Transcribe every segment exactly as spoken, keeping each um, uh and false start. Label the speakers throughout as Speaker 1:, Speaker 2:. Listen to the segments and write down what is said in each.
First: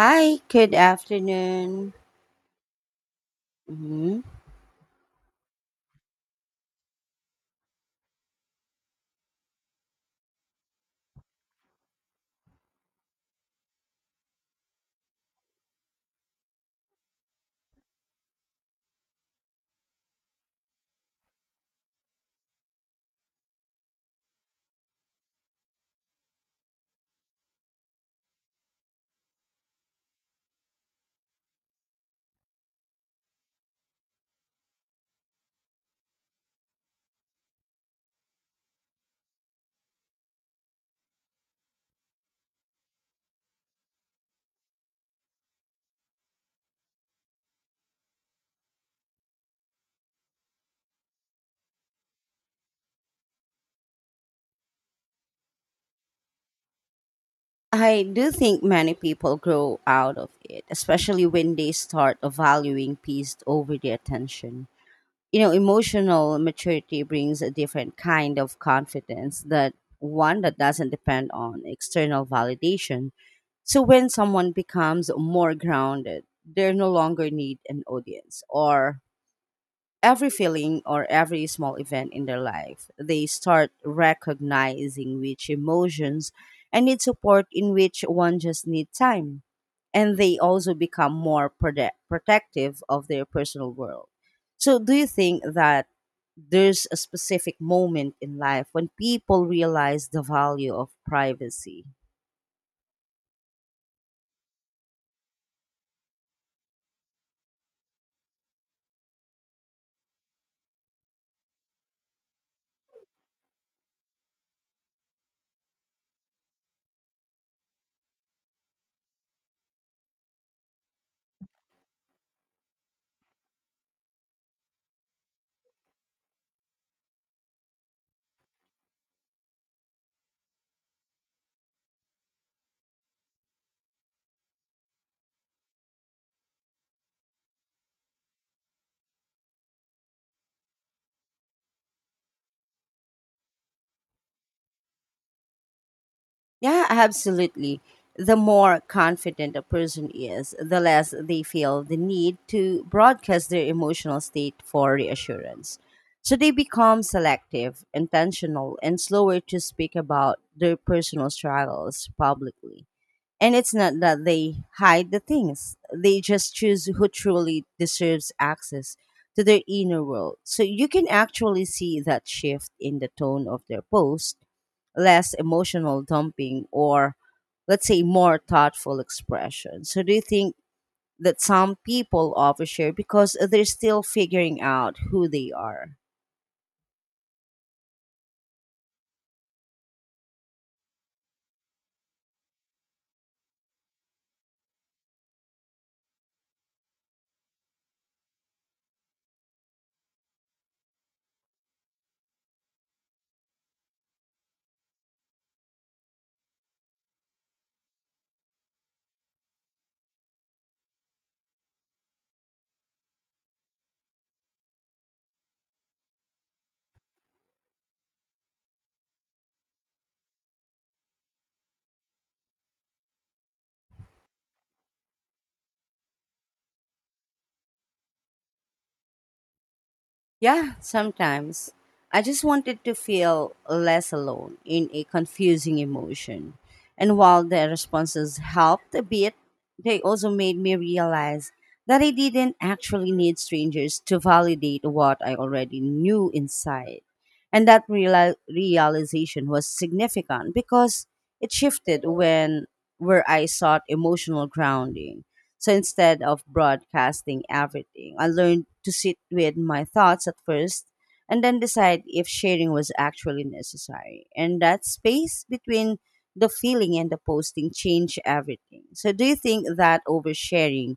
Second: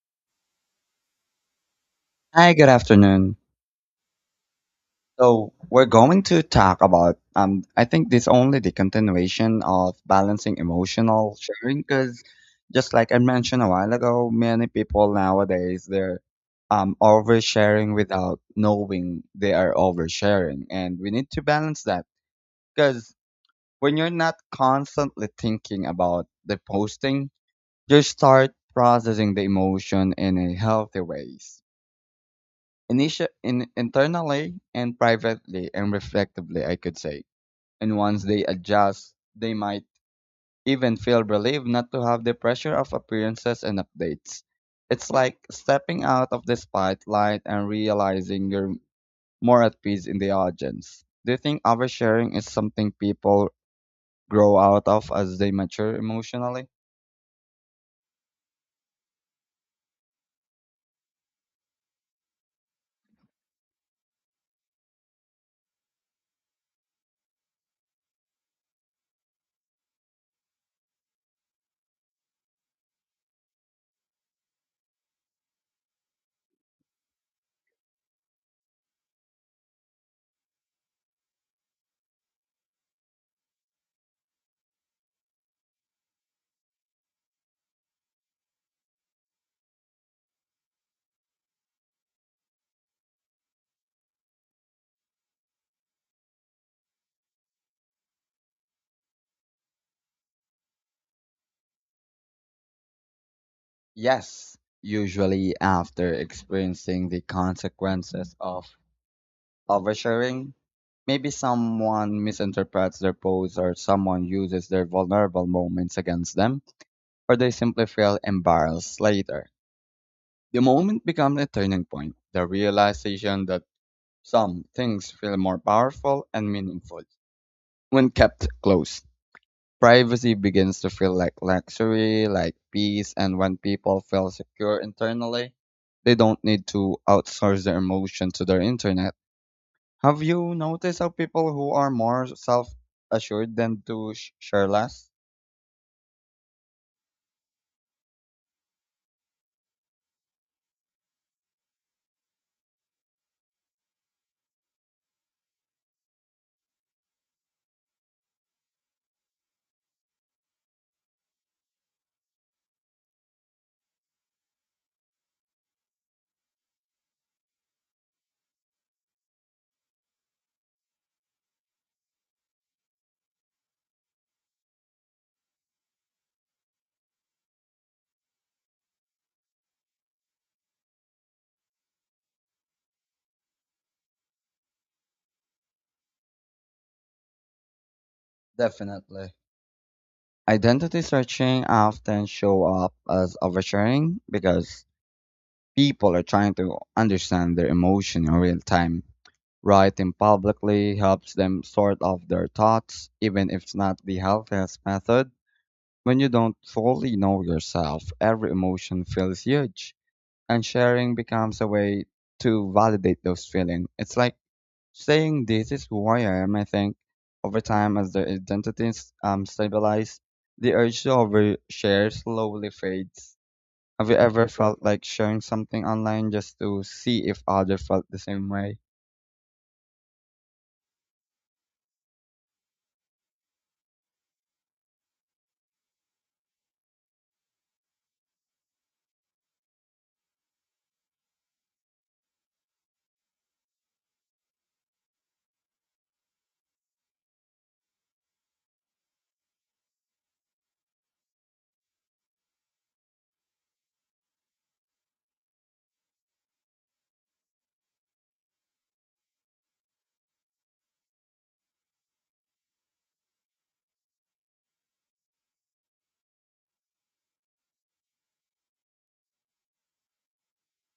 Speaker 1: Hi, good afternoon.
Speaker 2: Hi, good afternoon.
Speaker 1: Mhm.
Speaker 2: So we're going to talk about um I think this only the continuation of balancing emotional sharing because just like I mentioned a while ago, many people nowadays they're um oversharing without knowing they are oversharing, and we need to balance that because when you're not constantly thinking about the posting, you start processing the emotion in a healthy ways Initi in, internally and privately and reflectively, I could say. And once they adjust, they might even feel relieved not to have the pressure of appearances and updates. It's like stepping out of the spotlight and realizing you're more at peace in the audience. Do you think oversharing is something people grow out of as they mature emotionally?
Speaker 1: I do think many people grow out of it, especially when they start valuing peace over their attention. You know, emotional maturity brings a different kind of confidence that one that doesn't depend on external validation. So when someone becomes more grounded, they no longer need an audience or every feeling or every small event in their life. They start recognizing which emotions and need support in which one just need time. And they also become more prote- protective of their personal world. So, do you think that there's a specific moment in life when people realize the value of privacy?
Speaker 2: Yes, usually after experiencing the consequences of oversharing. Maybe someone misinterprets their posts or someone uses their vulnerable moments against them, or they simply feel embarrassed later. The moment becomes a turning point, the realization that some things feel more powerful and meaningful when kept close. Privacy begins to feel like luxury, like peace, and when people feel secure internally, they don't need to outsource their emotion to their internet. Have you noticed how people who are more self assured tend to sh- share less?
Speaker 1: Yeah, absolutely. The more confident a person is, the less they feel the need to broadcast their emotional state for reassurance. So they become selective, intentional, and slower to speak about their personal struggles publicly. And it's not that they hide the things, they just choose who truly deserves access to their inner world. So you can actually see that shift in the tone of their post less emotional dumping or let's say more thoughtful expression. So do you think that some people overshare because they're still figuring out who they are?
Speaker 2: Definitely. Identity searching often show up as oversharing because people are trying to understand their emotion in real time. Writing publicly helps them sort out their thoughts, even if it's not the healthiest method. When you don't fully know yourself, every emotion feels huge, and sharing becomes a way to validate those feelings. It's like saying this is who I am, I think, over time as their identities um, stabilize, the urge to overshare slowly fades. Have you ever felt like sharing something online just to see if others felt the same way?
Speaker 1: Yeah, sometimes. I just wanted to feel less alone in a confusing emotion. And while the responses helped a bit, they also made me realize that I didn't actually need strangers to validate what I already knew inside. And that reali- realization was significant because it shifted when where I sought emotional grounding. So instead of broadcasting everything, I learned to sit with my thoughts at first and then decide if sharing was actually necessary. And that space between the feeling and the posting changed everything. So, do you think that oversharing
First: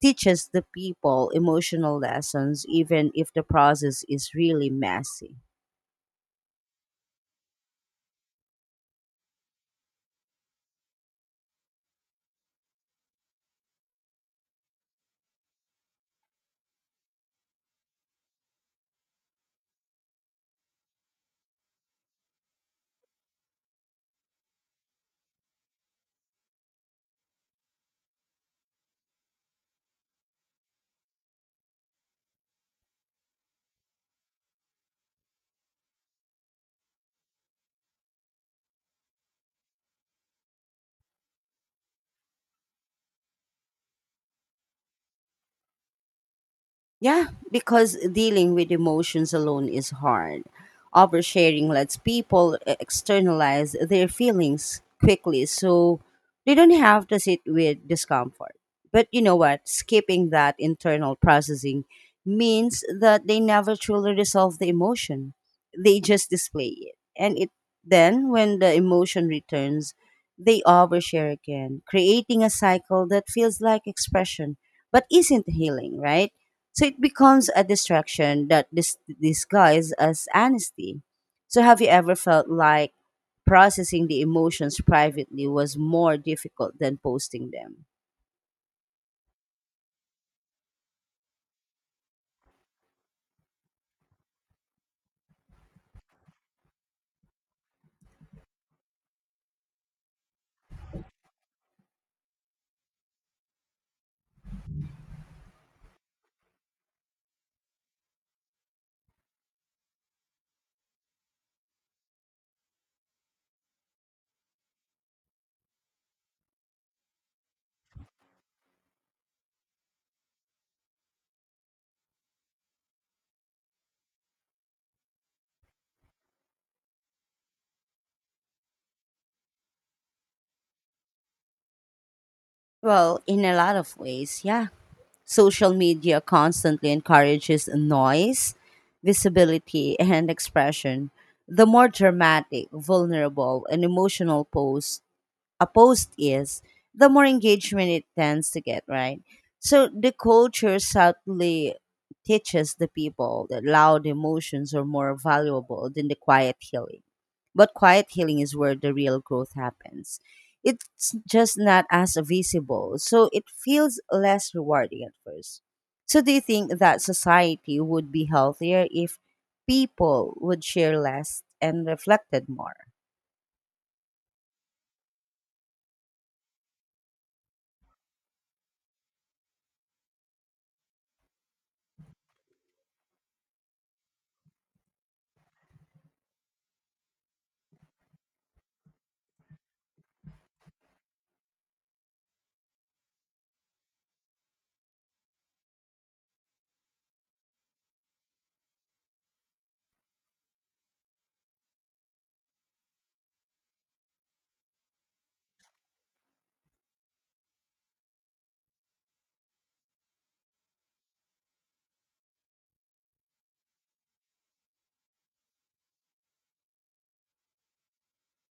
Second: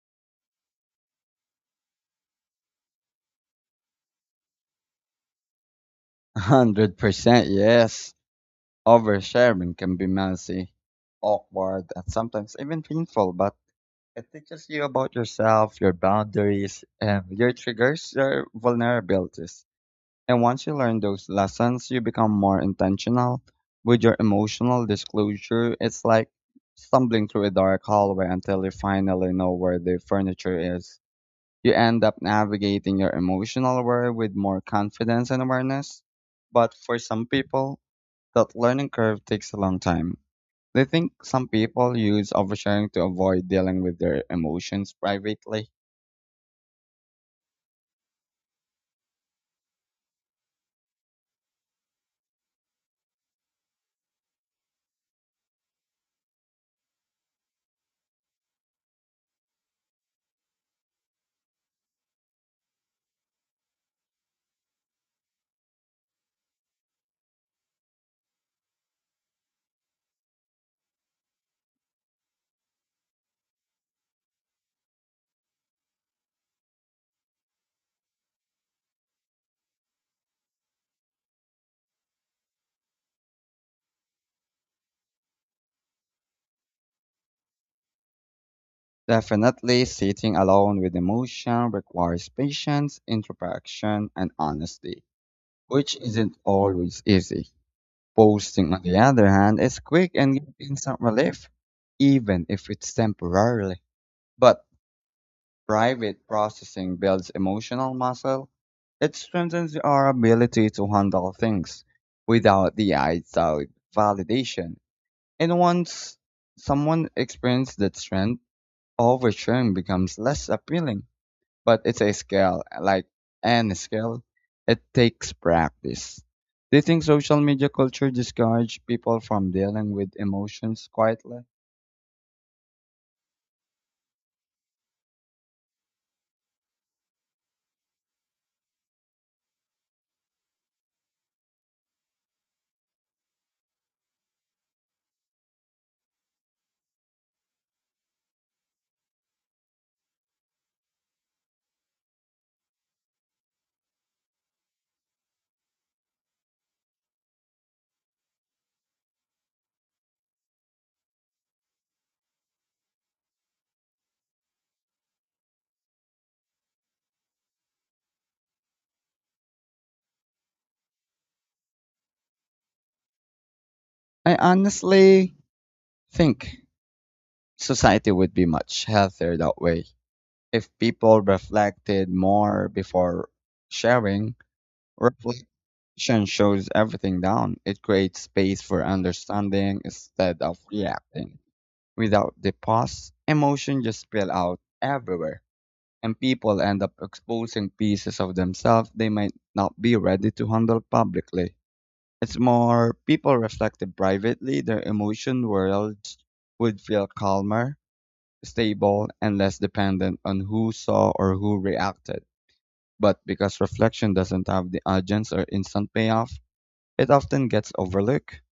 Speaker 1: teaches the people emotional lessons, even if the process is really messy?
Speaker 2: one hundred percent yes. Oversharing can be messy, awkward, and sometimes even painful, but it teaches you about yourself, your boundaries, and your triggers, your vulnerabilities. And once you learn those lessons, you become more intentional with your emotional disclosure. It's like stumbling through a dark hallway until you finally know where the furniture is. You end up navigating your emotional world with more confidence and awareness. But for some people, that learning curve takes a long time. They think some people use oversharing to avoid dealing with their emotions privately.
Speaker 1: Yeah, because dealing with emotions alone is hard. Oversharing lets people e- externalize their feelings quickly so they don't have to sit with discomfort. But you know what? Skipping that internal processing means that they never truly resolve the emotion. They just display it. And it then when the emotion returns, they overshare again, creating a cycle that feels like expression but isn't healing, right? So it becomes a distraction that dis- disguised as honesty. So have you ever felt like processing the emotions privately was more difficult than posting them?
Speaker 2: Definitely, sitting alone with emotion requires patience, introspection, and honesty, which isn't always easy. Posting, on the other hand, is quick and gives instant relief, even if it's temporarily. But private processing builds emotional muscle. It strengthens our ability to handle things without the outside validation. And once someone experiences that strength, oversharing becomes less appealing, but it's a skill, like any skill. It takes practice. Do you think social media culture discourage people from dealing with emotions quietly?
Speaker 1: Well, in a lot of ways, yeah. Social media constantly encourages noise, visibility, and expression. The more dramatic, vulnerable, and emotional posts a post is, the more engagement it tends to get, right? So the culture subtly teaches the people that loud emotions are more valuable than the quiet healing. But quiet healing is where the real growth happens. It's just not as visible, so it feels less rewarding at first. So, do you think that society would be healthier if people would share less and reflected more?
Speaker 2: I honestly think society would be much healthier that way. If people reflected more before sharing, reflection shows everything down. It creates space for understanding instead of reacting. Without the pause, emotion just spill out everywhere, and people end up exposing pieces of themselves they might not be ready to handle publicly. It's more people reflected privately, their emotion worlds would feel calmer, stable, and less dependent on who saw or who reacted. But because reflection doesn't have the urgency or instant payoff, it often gets overlooked.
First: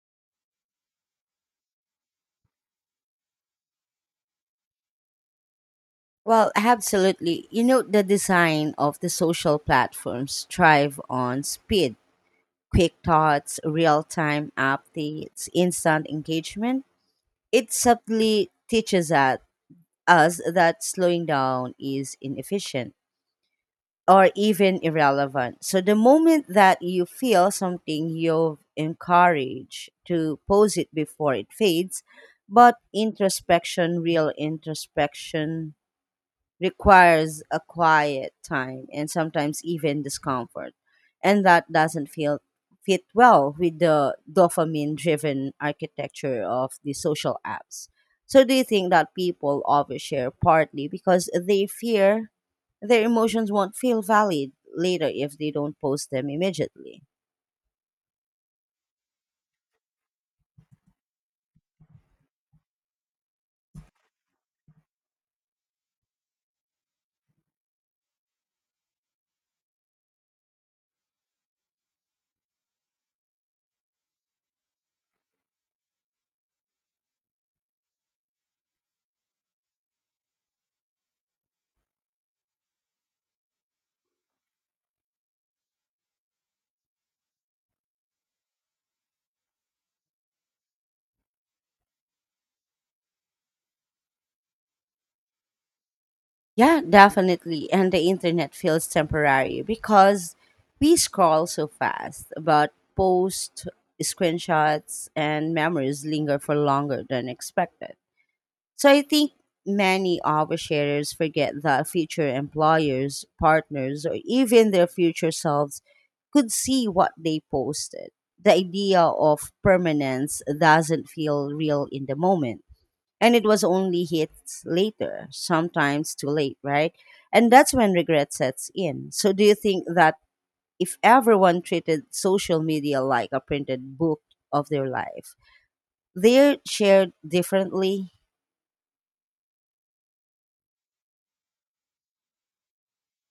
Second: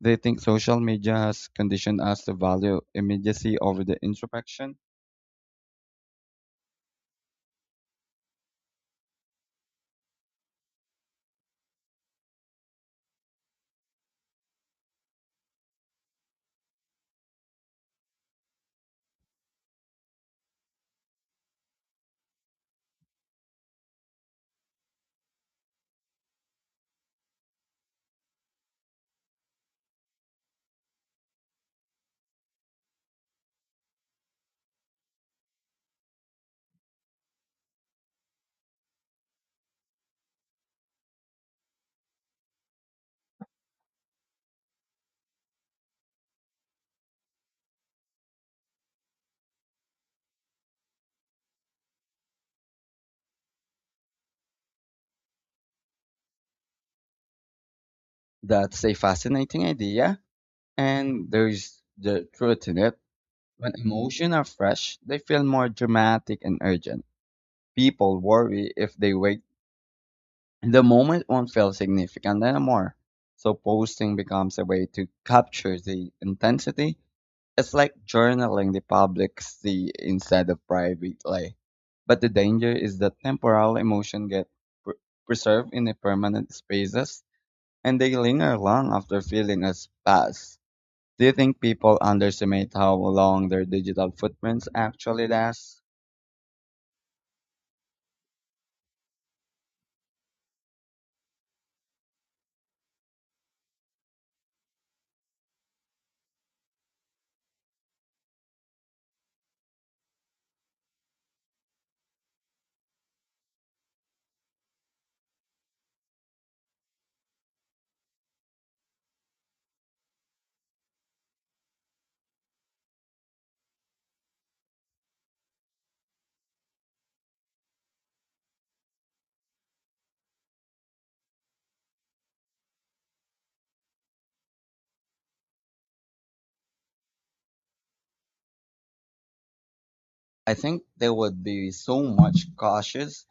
Speaker 2: They think social media has conditioned us to value immediacy over the introspection.
Speaker 1: Well, absolutely. You know, the design of the social platforms thrive on speed, quick thoughts, real time updates, instant engagement. It subtly teaches at- us that slowing down is inefficient or even irrelevant. So, the moment that you feel something, you've encouraged to pose it before it fades. But introspection, real introspection, requires a quiet time and sometimes even discomfort. And that doesn't feel fit well with the dopamine driven architecture of the social apps. So do you think that people overshare partly because they fear their emotions won't feel valid later if they don't post them immediately?
Speaker 2: That's a fascinating idea, and there's the truth in it. When emotions are fresh, they feel more dramatic and urgent. People worry if they wait, the moment won't feel significant anymore. So posting becomes a way to capture the intensity. It's like journaling the publicly instead of privately. But the danger is that temporal emotion get pr- preserved in the permanent spaces and they linger long after feeling has passed. Do you think people underestimate how long their digital footprints actually last?
Speaker 1: Yeah, definitely. And the internet feels temporary because we scroll so fast, but posts, screenshots, and memories linger for longer than expected. So I think many oversharers forget that future employers, partners, or even their future selves could see what they posted. The idea of permanence doesn't feel real in the moment and it was only hits later, sometimes too late, right? And that's when regret sets in. So, do you think that if everyone treated social media like a printed book of their life, they're shared differently?
Speaker 2: I think they would be so much cautious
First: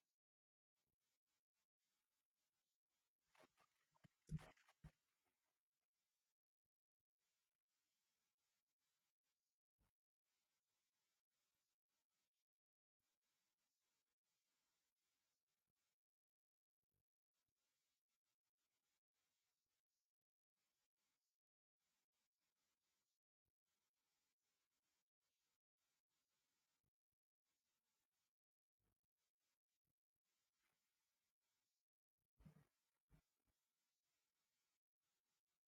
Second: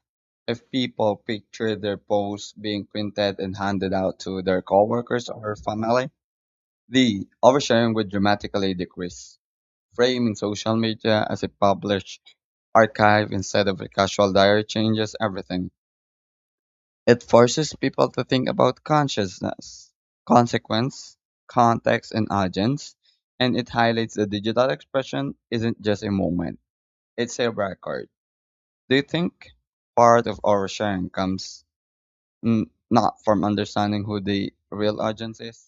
Speaker 2: if people picture their posts being printed and handed out to their coworkers or family. The oversharing would dramatically decrease, framing social media as a published archive instead of a casual diary changes everything. It forces people to think about consciousness, consequence, context, and audience, and it highlights the digital expression isn't just a moment, it's a record. Do you think part of our sharing comes mm, not from understanding who the real audience is?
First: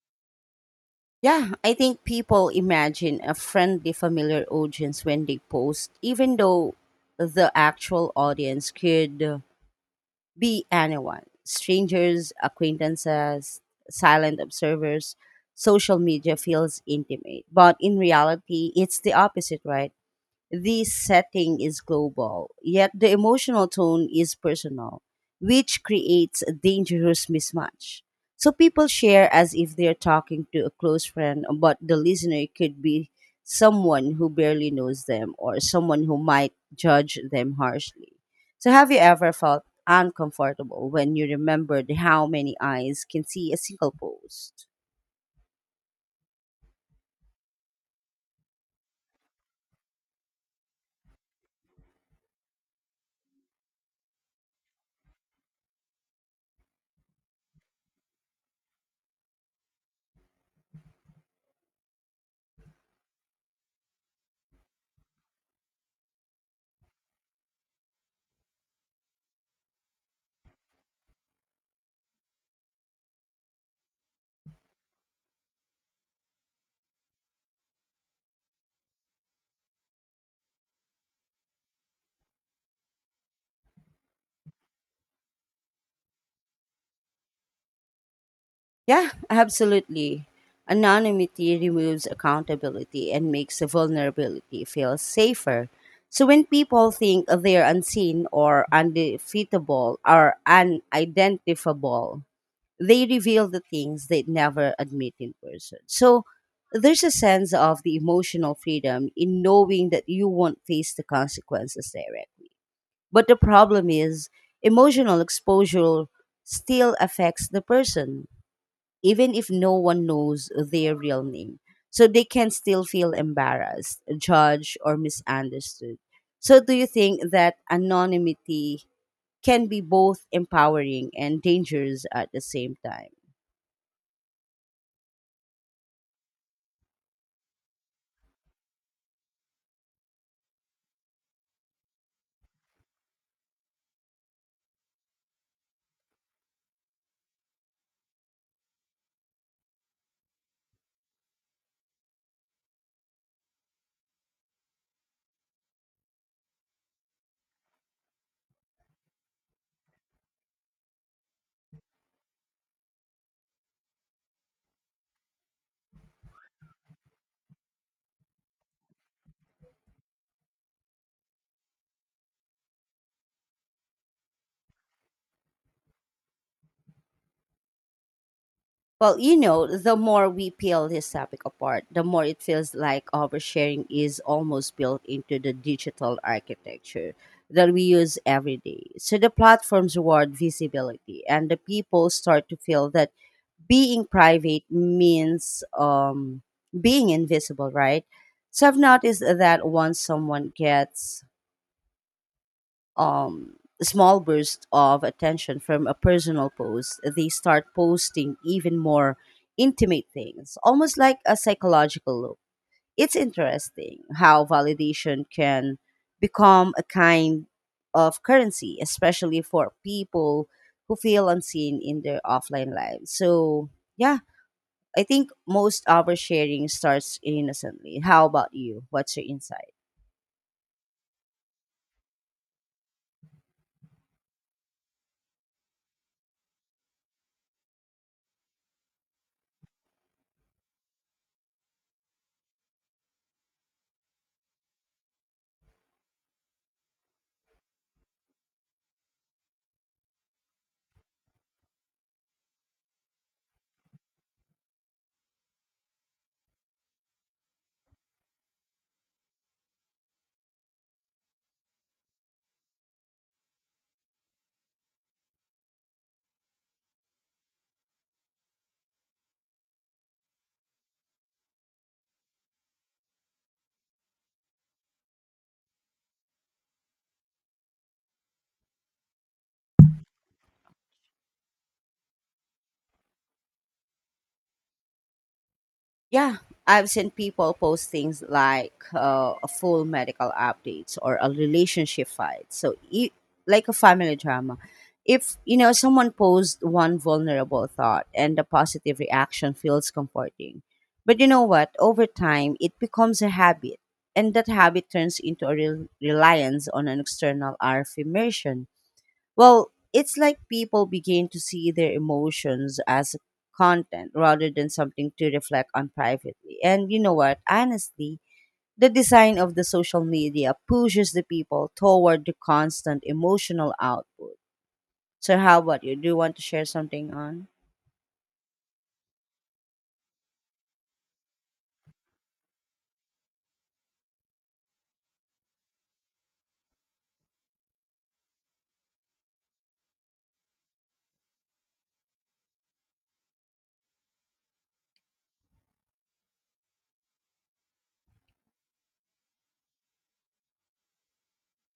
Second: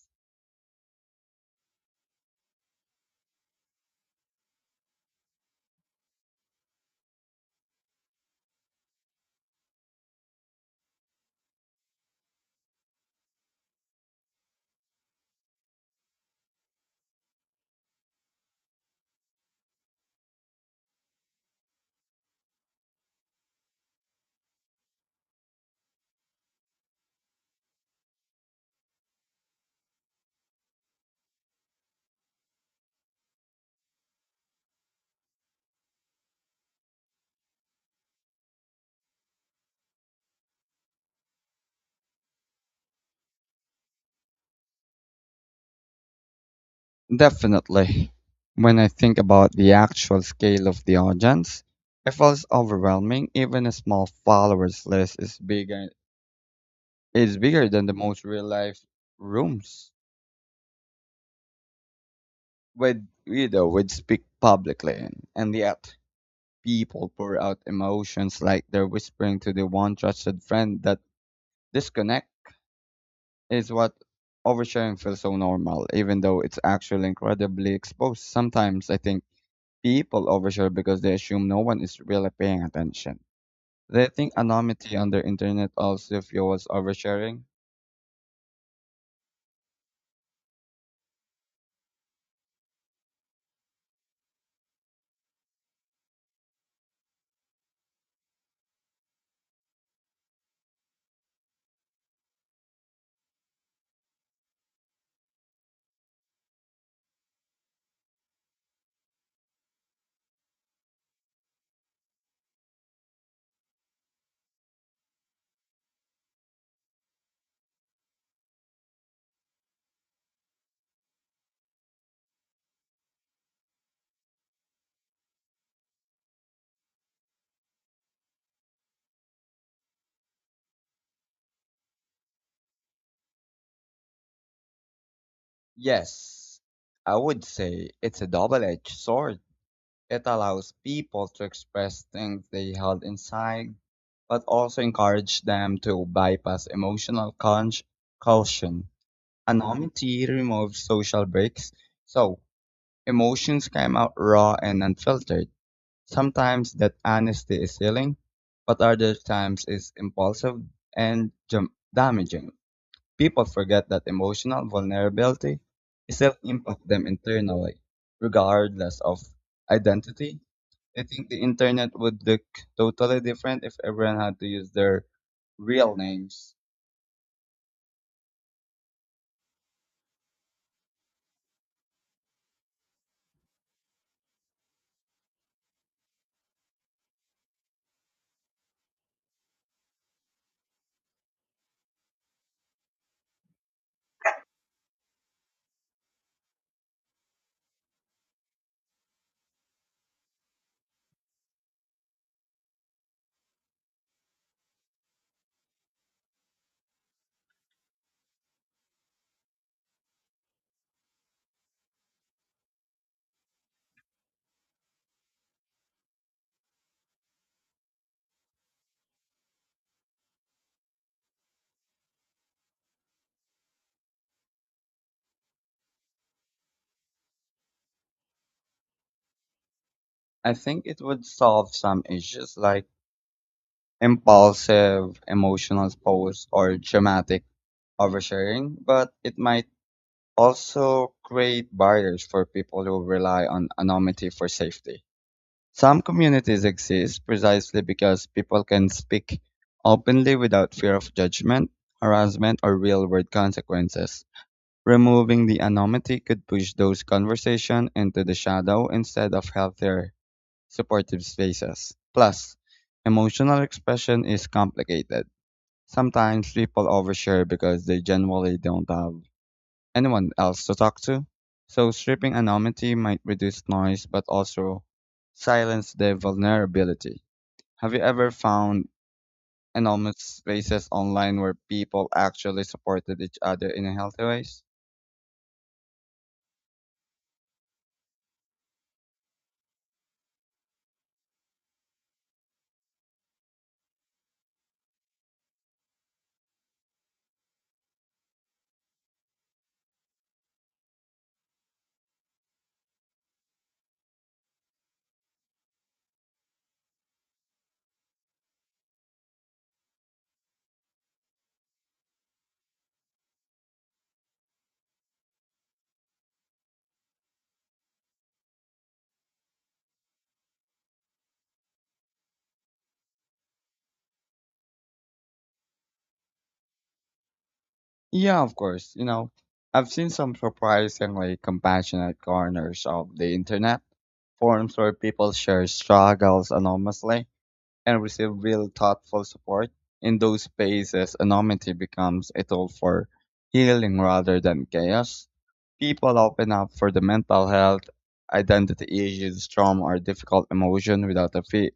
Speaker 1: Yeah, I think people imagine a friendly, familiar audience when they post, even though the actual audience could be anyone strangers, acquaintances, silent observers. Social media feels intimate, but in reality, it's the opposite, right? The setting is global, yet the emotional tone is personal, which creates a dangerous mismatch. So people share as if they're talking to a close friend, but the listener could be someone who barely knows them or someone who might judge them harshly. So, have you ever felt uncomfortable when you remembered how many eyes can see a single post?
Speaker 2: Definitely. When I think about the actual scale of the audience, it feels overwhelming. Even a small followers list is bigger is bigger than the most real life rooms. With Guido would speak publicly, and yet people pour out emotions like they're whispering to the one trusted friend. That disconnect is what oversharing feels so normal, even though it's actually incredibly exposed. Sometimes I think people overshare because they assume no one is really paying attention. They think anonymity on the internet also fuels oversharing.
Speaker 1: Yeah, absolutely. Anonymity removes accountability and makes vulnerability feel safer. So when people think they're unseen or undefeatable or unidentifiable, they reveal the things they'd never admit in person. So there's a sense of the emotional freedom in knowing that you won't face the consequences directly. But the problem is emotional exposure still affects the person even if no one knows their real name. So they can still feel embarrassed, judged, or misunderstood. So, do you think that anonymity can be both empowering and dangerous at the same time?
Speaker 2: Yes, I would say it's a double-edged sword. It allows people to express things they held inside, but also encourage them to bypass emotional conj- caution. Anonymity removes social breaks, so emotions come out raw and unfiltered. Sometimes that honesty is healing, but other times it's impulsive and jam- damaging. People forget that emotional vulnerability itself impacts them internally, regardless of identity. I think the internet would look totally different if everyone had to use their real names.
Speaker 1: Well, you know, the more we peel this topic apart, the more it feels like oversharing is almost built into the digital architecture that we use every day. So the platforms reward visibility, and the people start to feel that being private means um, being invisible, right? So I've noticed that once someone gets um, a small burst of attention from a personal post, they start posting even more intimate things, almost like a psychological loop. It's interesting how validation can become a kind of currency, especially for people who feel unseen in their offline lives. So, yeah, I think most oversharing starts innocently. How about you? What's your insight?
Speaker 2: I think it would solve some issues like impulsive emotional posts or dramatic oversharing, but it might also create barriers for people who rely on anonymity for safety. Some communities exist precisely because people can speak openly without fear of judgment, harassment, or real world consequences. Removing the anonymity could push those conversations into the shadow instead of healthier, supportive spaces. Plus, emotional expression is complicated. Sometimes people overshare because they generally don't have anyone else to talk to. So stripping anonymity might reduce noise but also silence the vulnerability. Have you ever found anonymous spaces online where people actually supported each other in a healthy ways?
Speaker 1: Yeah, I've seen people post things like uh, a full medical updates or a relationship fight. So, i- like a family drama. If you know someone posts one vulnerable thought and the positive reaction feels comforting, but you know what? Over time, it becomes a habit, and that habit turns into a rel reliance on an external affirmation. Well, it's like people begin to see their emotions as content rather than something to reflect on privately. And you know what? Honestly, the design of the social media pushes the people toward the constant emotional output. So, how about you? Do you want to share something on?
Speaker 2: Yeah, of course. You know, I've seen some surprisingly compassionate corners of the internet, forums where people share struggles anonymously and receive real thoughtful support. In those spaces, anonymity becomes a tool for healing rather than chaos. People open up for the mental health, identity issues, trauma, or difficult emotion without a fe-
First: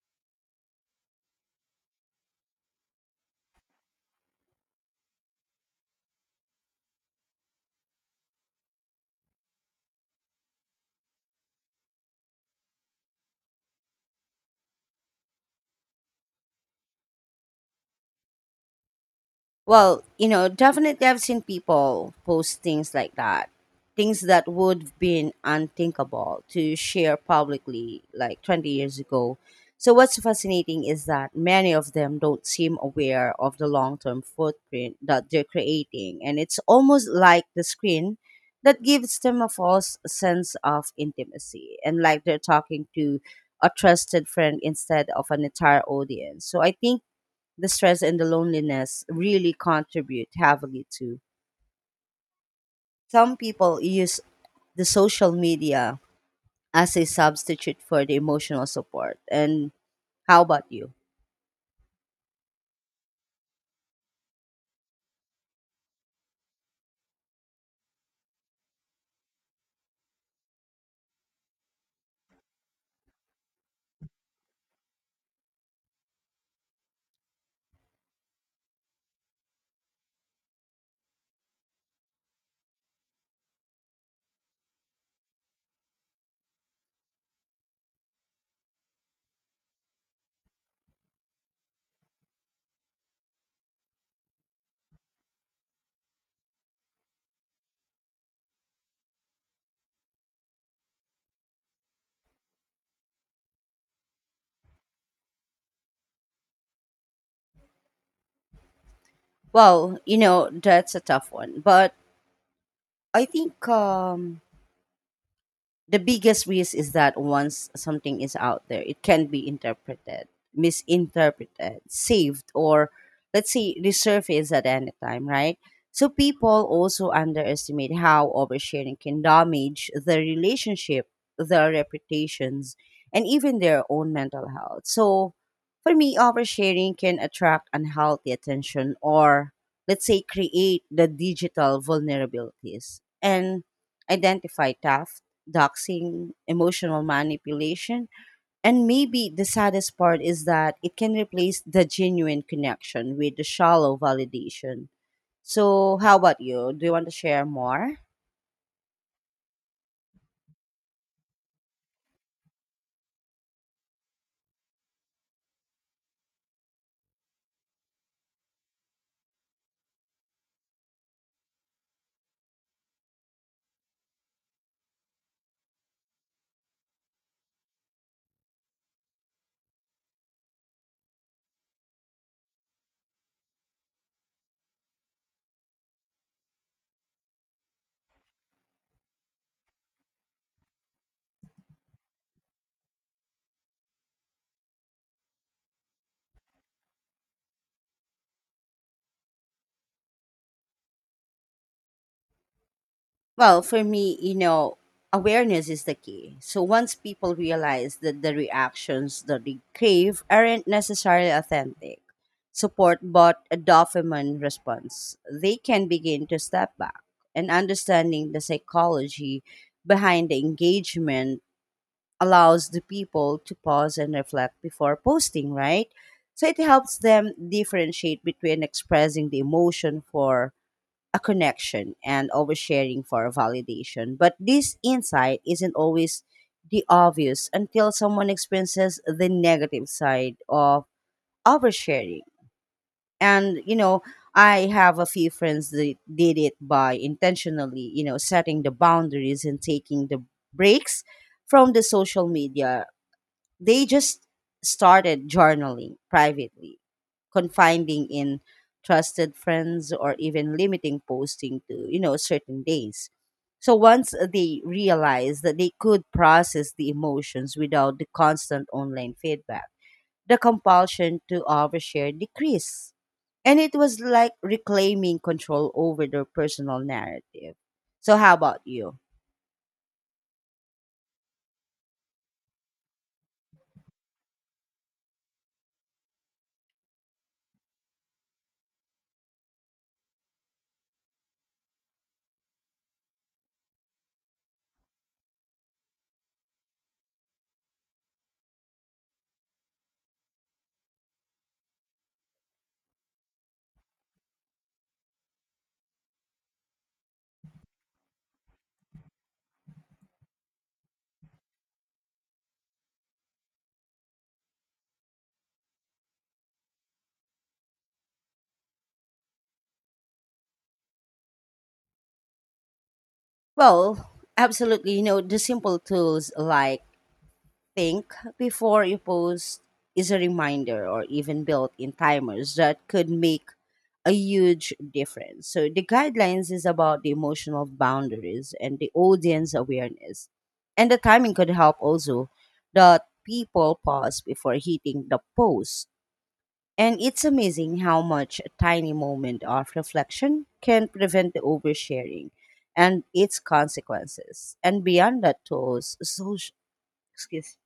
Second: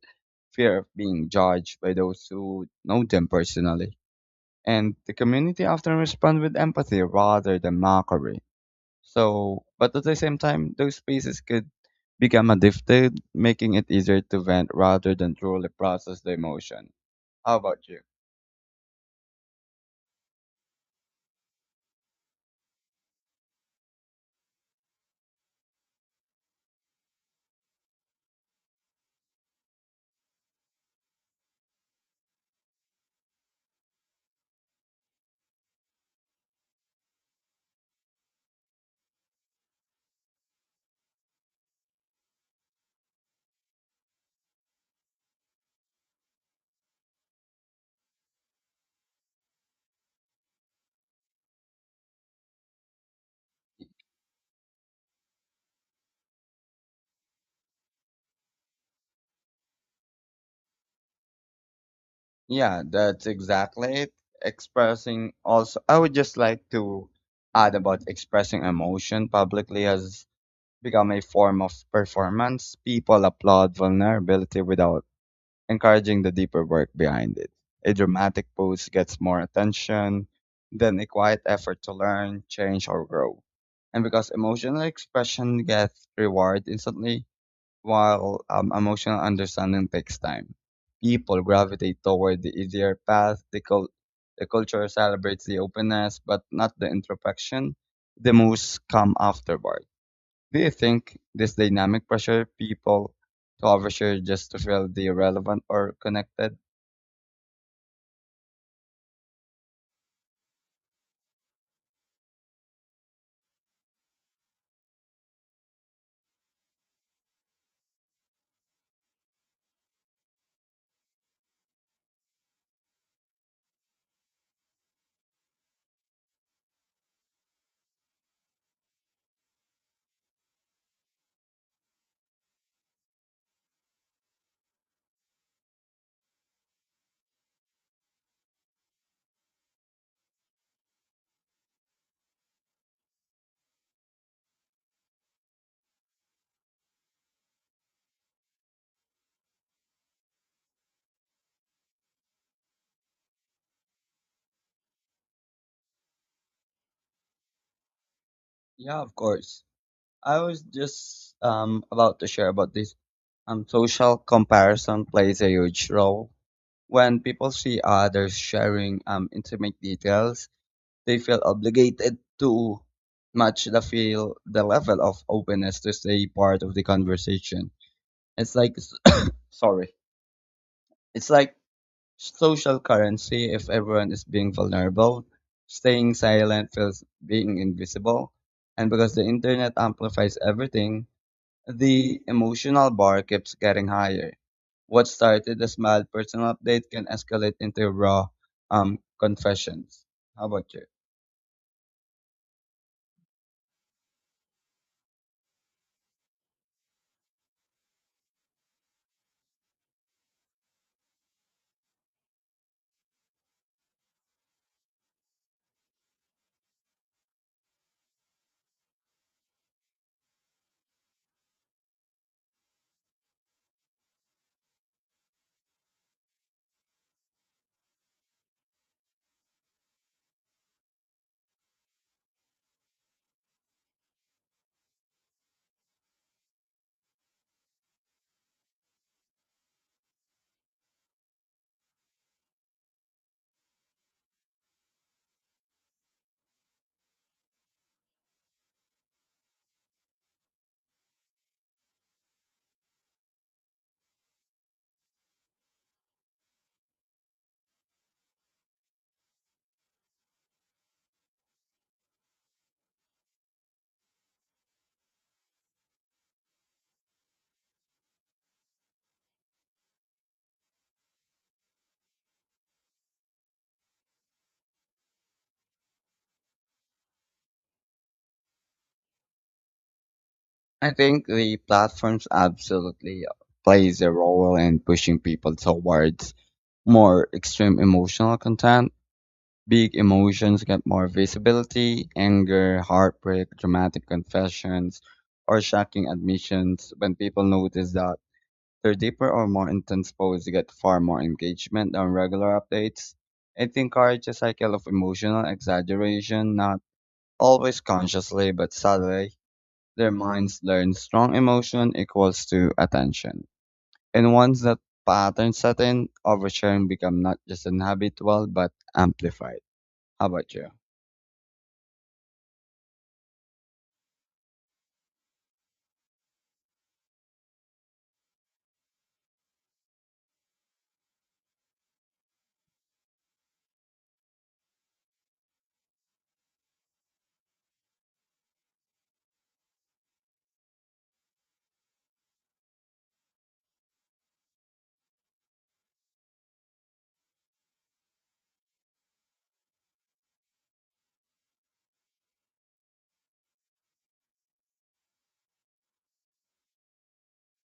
Speaker 2: fear of being judged by those who know them personally. And the community often responds with empathy rather than mockery. So, but at the same time, those spaces could become addicted, making it easier to vent rather than truly process the emotion. How about you?
Speaker 1: Well, you know, definitely I've seen people post things like that. Things that would have been unthinkable to share publicly like twenty years ago. So, what's fascinating is that many of them don't seem aware of the long term footprint that they're creating. And it's almost like the screen that gives them a false sense of intimacy and like they're talking to a trusted friend instead of an entire audience. So, I think the stress and the loneliness really contribute heavily to. Some people use the social media as a substitute for the emotional support. And how about you?
Speaker 2: Yeah, that's exactly it. Expressing also, I would just like to add about expressing emotion publicly has become a form of performance. People applaud vulnerability without encouraging the deeper work behind it. A dramatic post gets more attention than a quiet effort to learn, change, or grow. And because emotional expression gets reward instantly, while um, emotional understanding takes time, people gravitate toward the easier path. The, cul- the culture celebrates the openness, but not the introspection. The most come afterward. Do you think this dynamic pressure people to overshare just to feel the relevant or connected?
Speaker 1: Well, you know, that's a tough one. But I think um, the biggest risk is that once something is out there, it can be interpreted, misinterpreted, saved, or let's say resurfaced at any time, right? So people also underestimate how oversharing can damage their relationship, their reputations, and even their own mental health. So for me, oversharing can attract unhealthy attention or let's say create the digital vulnerabilities and identify tough doxing, emotional manipulation. And maybe the saddest part is that it can replace the genuine connection with the shallow validation. So, how about you? Do you want to share more?
Speaker 2: Yeah, of course. I was just um about to share about this. Um, social comparison plays a huge role. When people see others sharing um intimate details, they feel obligated to match the feel the level of openness to stay part of the conversation. It's like sorry. It's like social currency if everyone is being vulnerable. Staying silent feels being invisible. And because the internet amplifies everything, the emotional bar keeps getting higher. What started as mild personal update can escalate into raw um, confessions. How about you?
Speaker 1: Well, for me, you know, awareness is the key. So once people realize that the reactions that they crave aren't necessarily authentic, support but a dopamine response, they can begin to step back. And understanding the psychology behind the engagement allows the people to pause and reflect before posting, right? So it helps them differentiate between expressing the emotion for a connection and always sharing for a validation. But this insight isn't always the obvious until someone experiences the negative side of oversharing. And, you know, I have a few friends that did it by intentionally, you know, setting the boundaries and taking the breaks from the social media they just started journaling privately, confiding in trusted friends or even limiting posting to, you know, certain days. So once they realized that they could process the emotions without the constant online feedback, the compulsion to overshare decreased. And it was like reclaiming control over their personal narrative. So, how about you?
Speaker 2: I think the platforms absolutely plays a role in pushing people towards more extreme emotional content. Big emotions get more visibility anger, heartbreak, dramatic confessions, or shocking admissions. When people notice that their deeper or more intense posts get far more engagement than regular updates, it encourages a cycle of emotional exaggeration, not always consciously but subtly. Their minds learn strong emotion equals to attention. And once that pattern set in, oversharing becomes not just inhabitual but amplified. How about you?
Speaker 1: Well, absolutely. You know, the simple tools like think before you post is a reminder or even built in timers that could make a huge difference. So the guidelines is about the emotional boundaries and the audience awareness. And the timing could help also that people pause before hitting the post. And it's amazing how much a tiny moment of reflection can prevent the oversharing and its consequences. And beyond that tools, social excuse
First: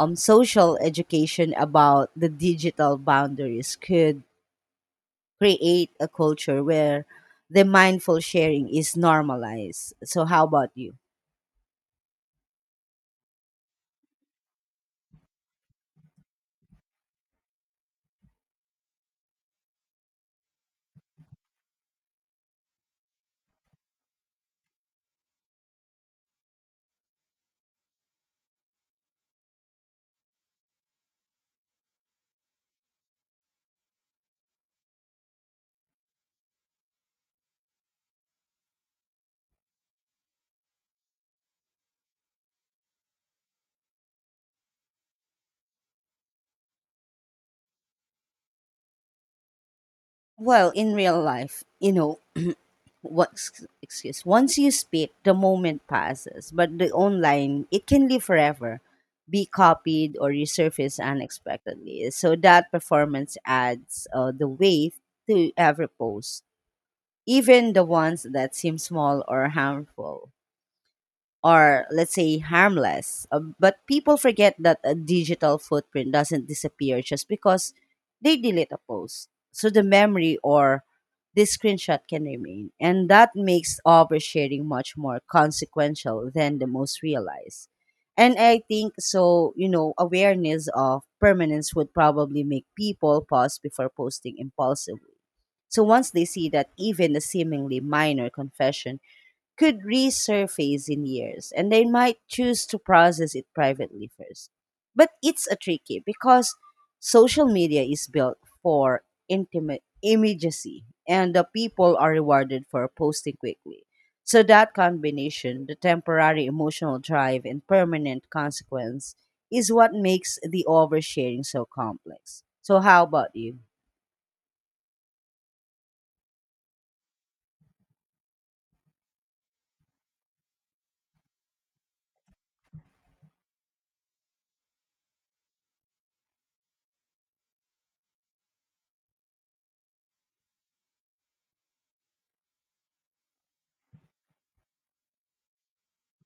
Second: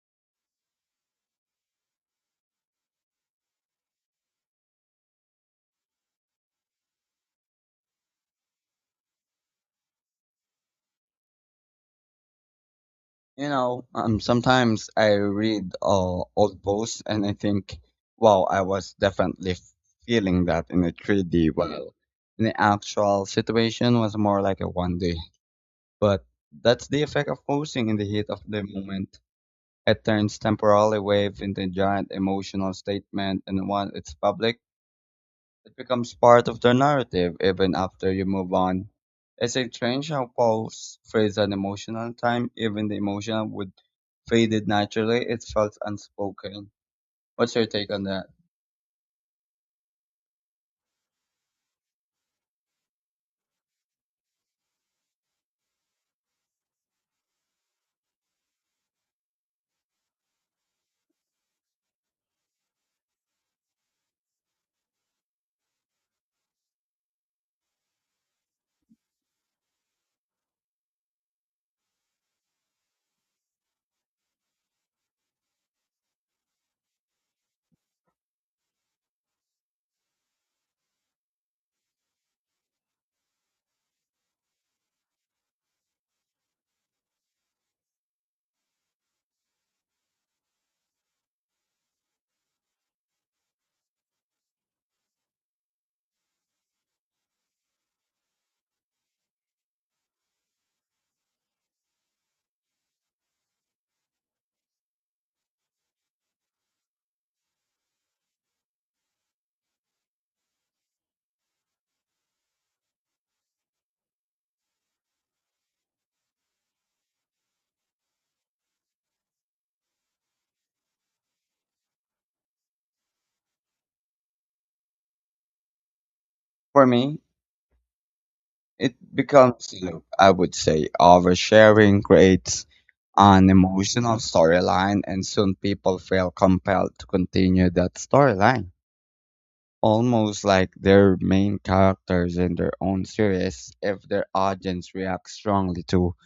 Speaker 1: um, social education about the digital boundaries could create a culture where the mindful sharing is normalized. So, how about you?
Speaker 2: You know, um, sometimes I read uh, old posts and I think, wow, I was definitely feeling that in a three D, while in the actual situation was more like a one D. But that's the effect of posting in the heat of the moment. It turns temporary wave into a giant emotional statement, and once it's public, it becomes part of the narrative even after you move on. It's strange how Paul's phrase an emotional time, even the emotional would faded naturally, it felt unspoken. What's your take on that?
Speaker 1: Well, in real life, you know, what excuse once you speak the moment passes, but the online it can live forever, be copied or resurface unexpectedly, so that performance adds uh, the weight to every post, even the ones that seem small or harmful, or let's say harmless. Uh, but people forget that a digital footprint doesn't disappear just because they delete a post. So the memory or this screenshot can remain. And that makes oversharing much more consequential than the most realize. And I think so, you know, awareness of permanence would probably make people pause before posting impulsively. So once they see that even a seemingly minor confession could resurface in years, and they might choose to process it privately first. But it's a tricky because social media is built for intimate immediacy and the people are rewarded for posting quickly. So that combination, the temporary emotional drive and permanent consequence, is what makes the oversharing so complex. So how about you?
Speaker 2: For me, it becomes loop, I would say, oversharing creates an emotional storyline and soon people feel compelled to continue that storyline. Almost like they're main characters in their own series if their audience reacts strongly to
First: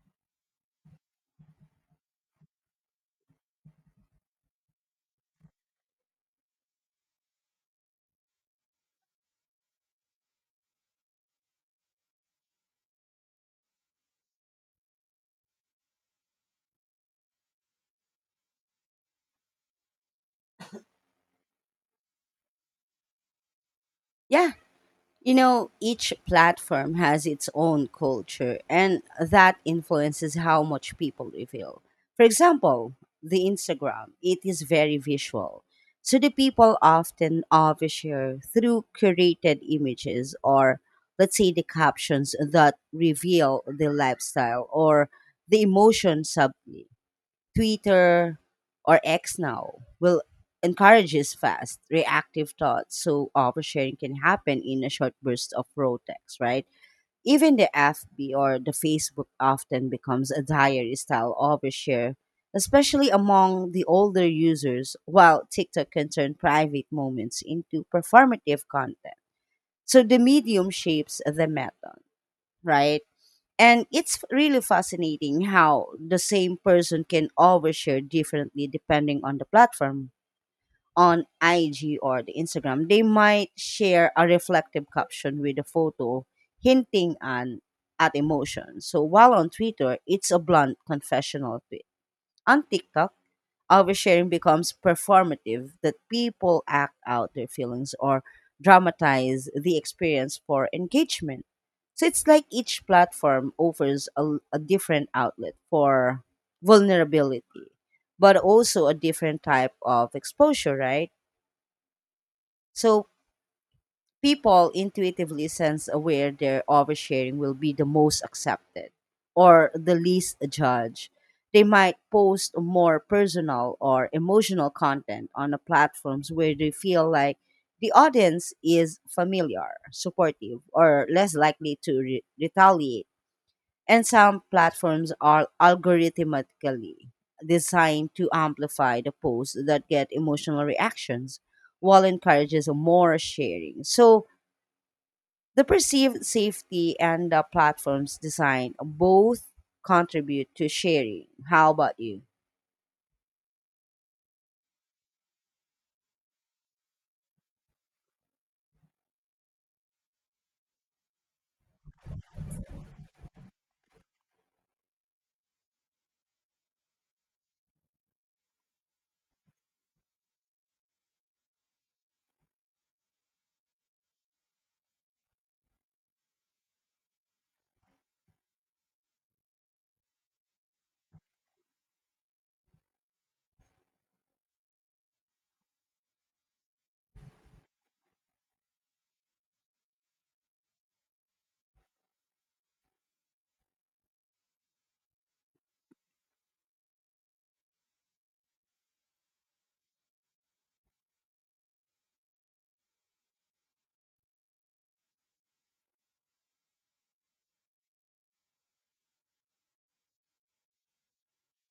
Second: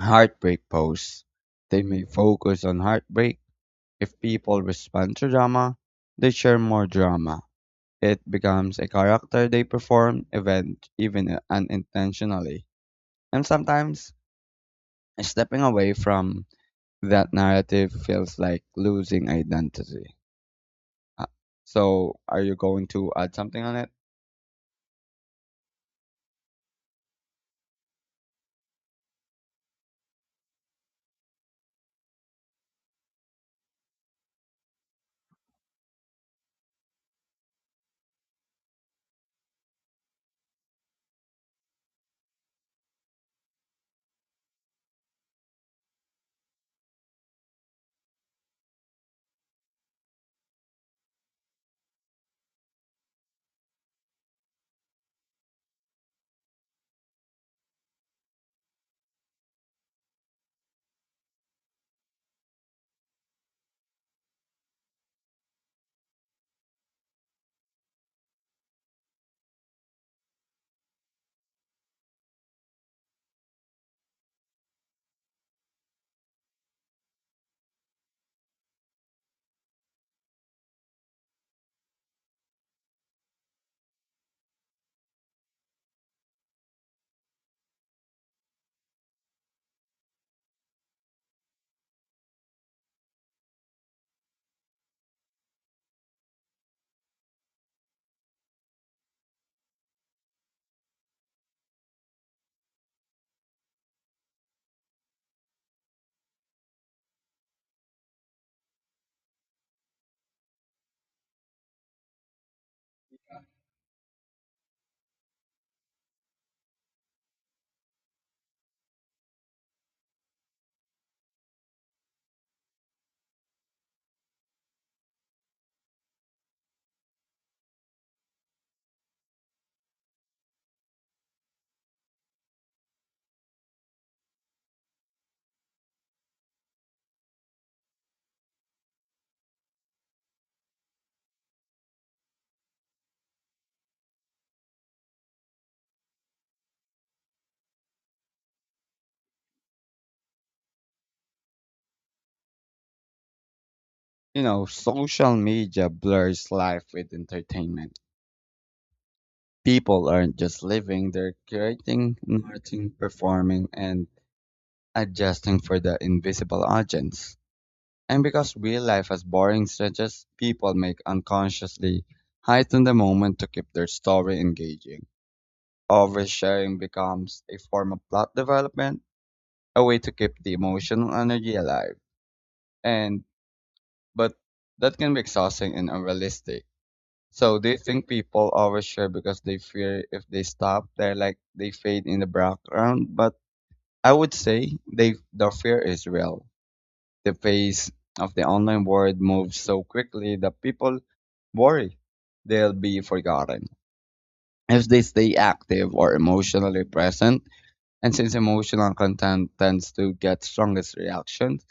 Speaker 2: heartbreak posts. They may focus on heartbreak. If people respond to drama, they share more drama. It becomes a character they perform event even unintentionally. And sometimes stepping away from that narrative feels like losing identity. Uh, So, are you going to add something on it?
Speaker 1: Yeah, you know, each platform has its own culture, and that influences how much people reveal. For example, the Instagram, it is very visual. So the people often overshare through curated images, or let's say the captions that reveal the lifestyle or the emotion sub Twitter or X now will encourages fast, reactive thoughts, so oversharing can happen in a short burst of raw text, right? Even the F B or the Facebook often becomes a diary style overshare, especially among the older users, while TikTok can turn private moments into performative content. So the medium shapes the method, right? And it's really fascinating how the same person can overshare differently depending on the platform. On I G or the Instagram, they might share a reflective caption with a photo hinting an, at emotion. So while on Twitter, it's a blunt confessional tweet. On TikTok, oversharing becomes performative, that people act out their feelings or dramatize the experience for engagement. So it's like each platform offers a, a different outlet for vulnerability, but also a different type of exposure, right? So people intuitively sense where their oversharing will be the most accepted or the least judged. They might post more personal or emotional content on the platforms where they feel like the audience is familiar, supportive, or less likely to re- retaliate. And some platforms are algorithmically designed to amplify the posts that get emotional reactions while encourages more sharing. So the perceived safety and the platform's design both contribute to sharing. How about you?
Speaker 2: You know, social media blurs life with entertainment people aren't just living, they're creating, narrating, performing, and adjusting for the invisible audience. And because real life has boring stretches, people make unconsciously heighten the moment to keep their story engaging. Oversharing becomes a form of plot development, a way to keep the emotional energy alive. And but that can be exhausting and unrealistic. So do you think people overshare because they fear if they stop, they're like they fade in the background? But I would say they the fear is real. The pace of the online world moves so quickly that people worry they'll be forgotten if they stay active or emotionally present. And since emotional content tends to get strongest reactions,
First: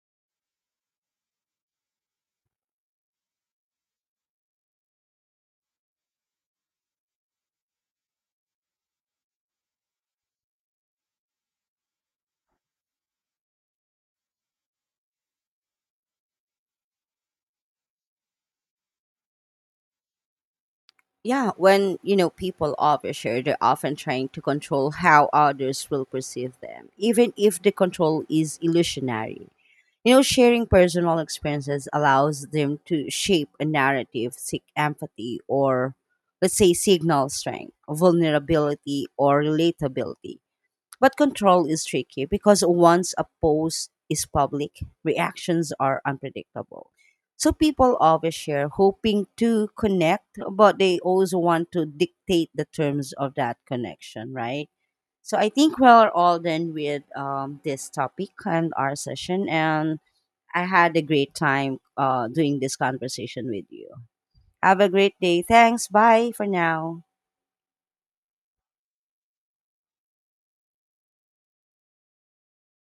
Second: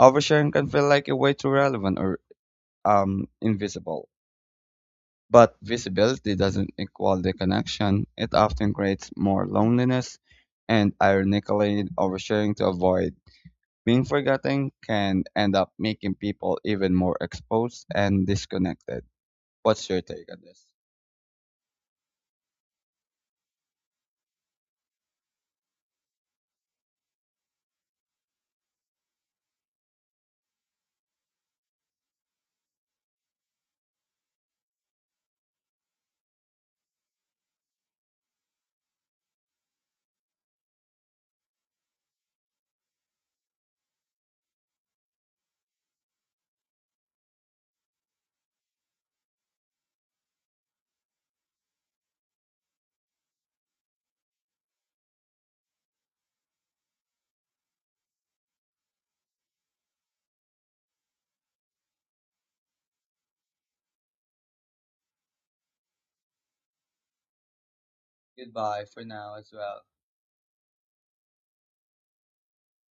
Speaker 2: oversharing can feel like a way too relevant or um, invisible. But visibility doesn't equal the connection. It often creates more loneliness and ironically oversharing to avoid being forgotten can end up making people even more exposed and disconnected. What's your take on this?
Speaker 1: Yeah, when you know people overshare, they're often trying to control how others will perceive them, even if the control is illusionary. You know, sharing personal experiences allows them to shape a narrative, seek empathy, or let's say signal strength, vulnerability, or relatability. But control is tricky because once a post is public, reactions are unpredictable. So people overshare, hoping to connect, but they also want to dictate the terms of that connection, right? So I think we're all done with um, this topic and our session. And I had a great time uh, doing this conversation with you. Have a great day. Thanks. Bye for now.
Speaker 2: Goodbye for now as well.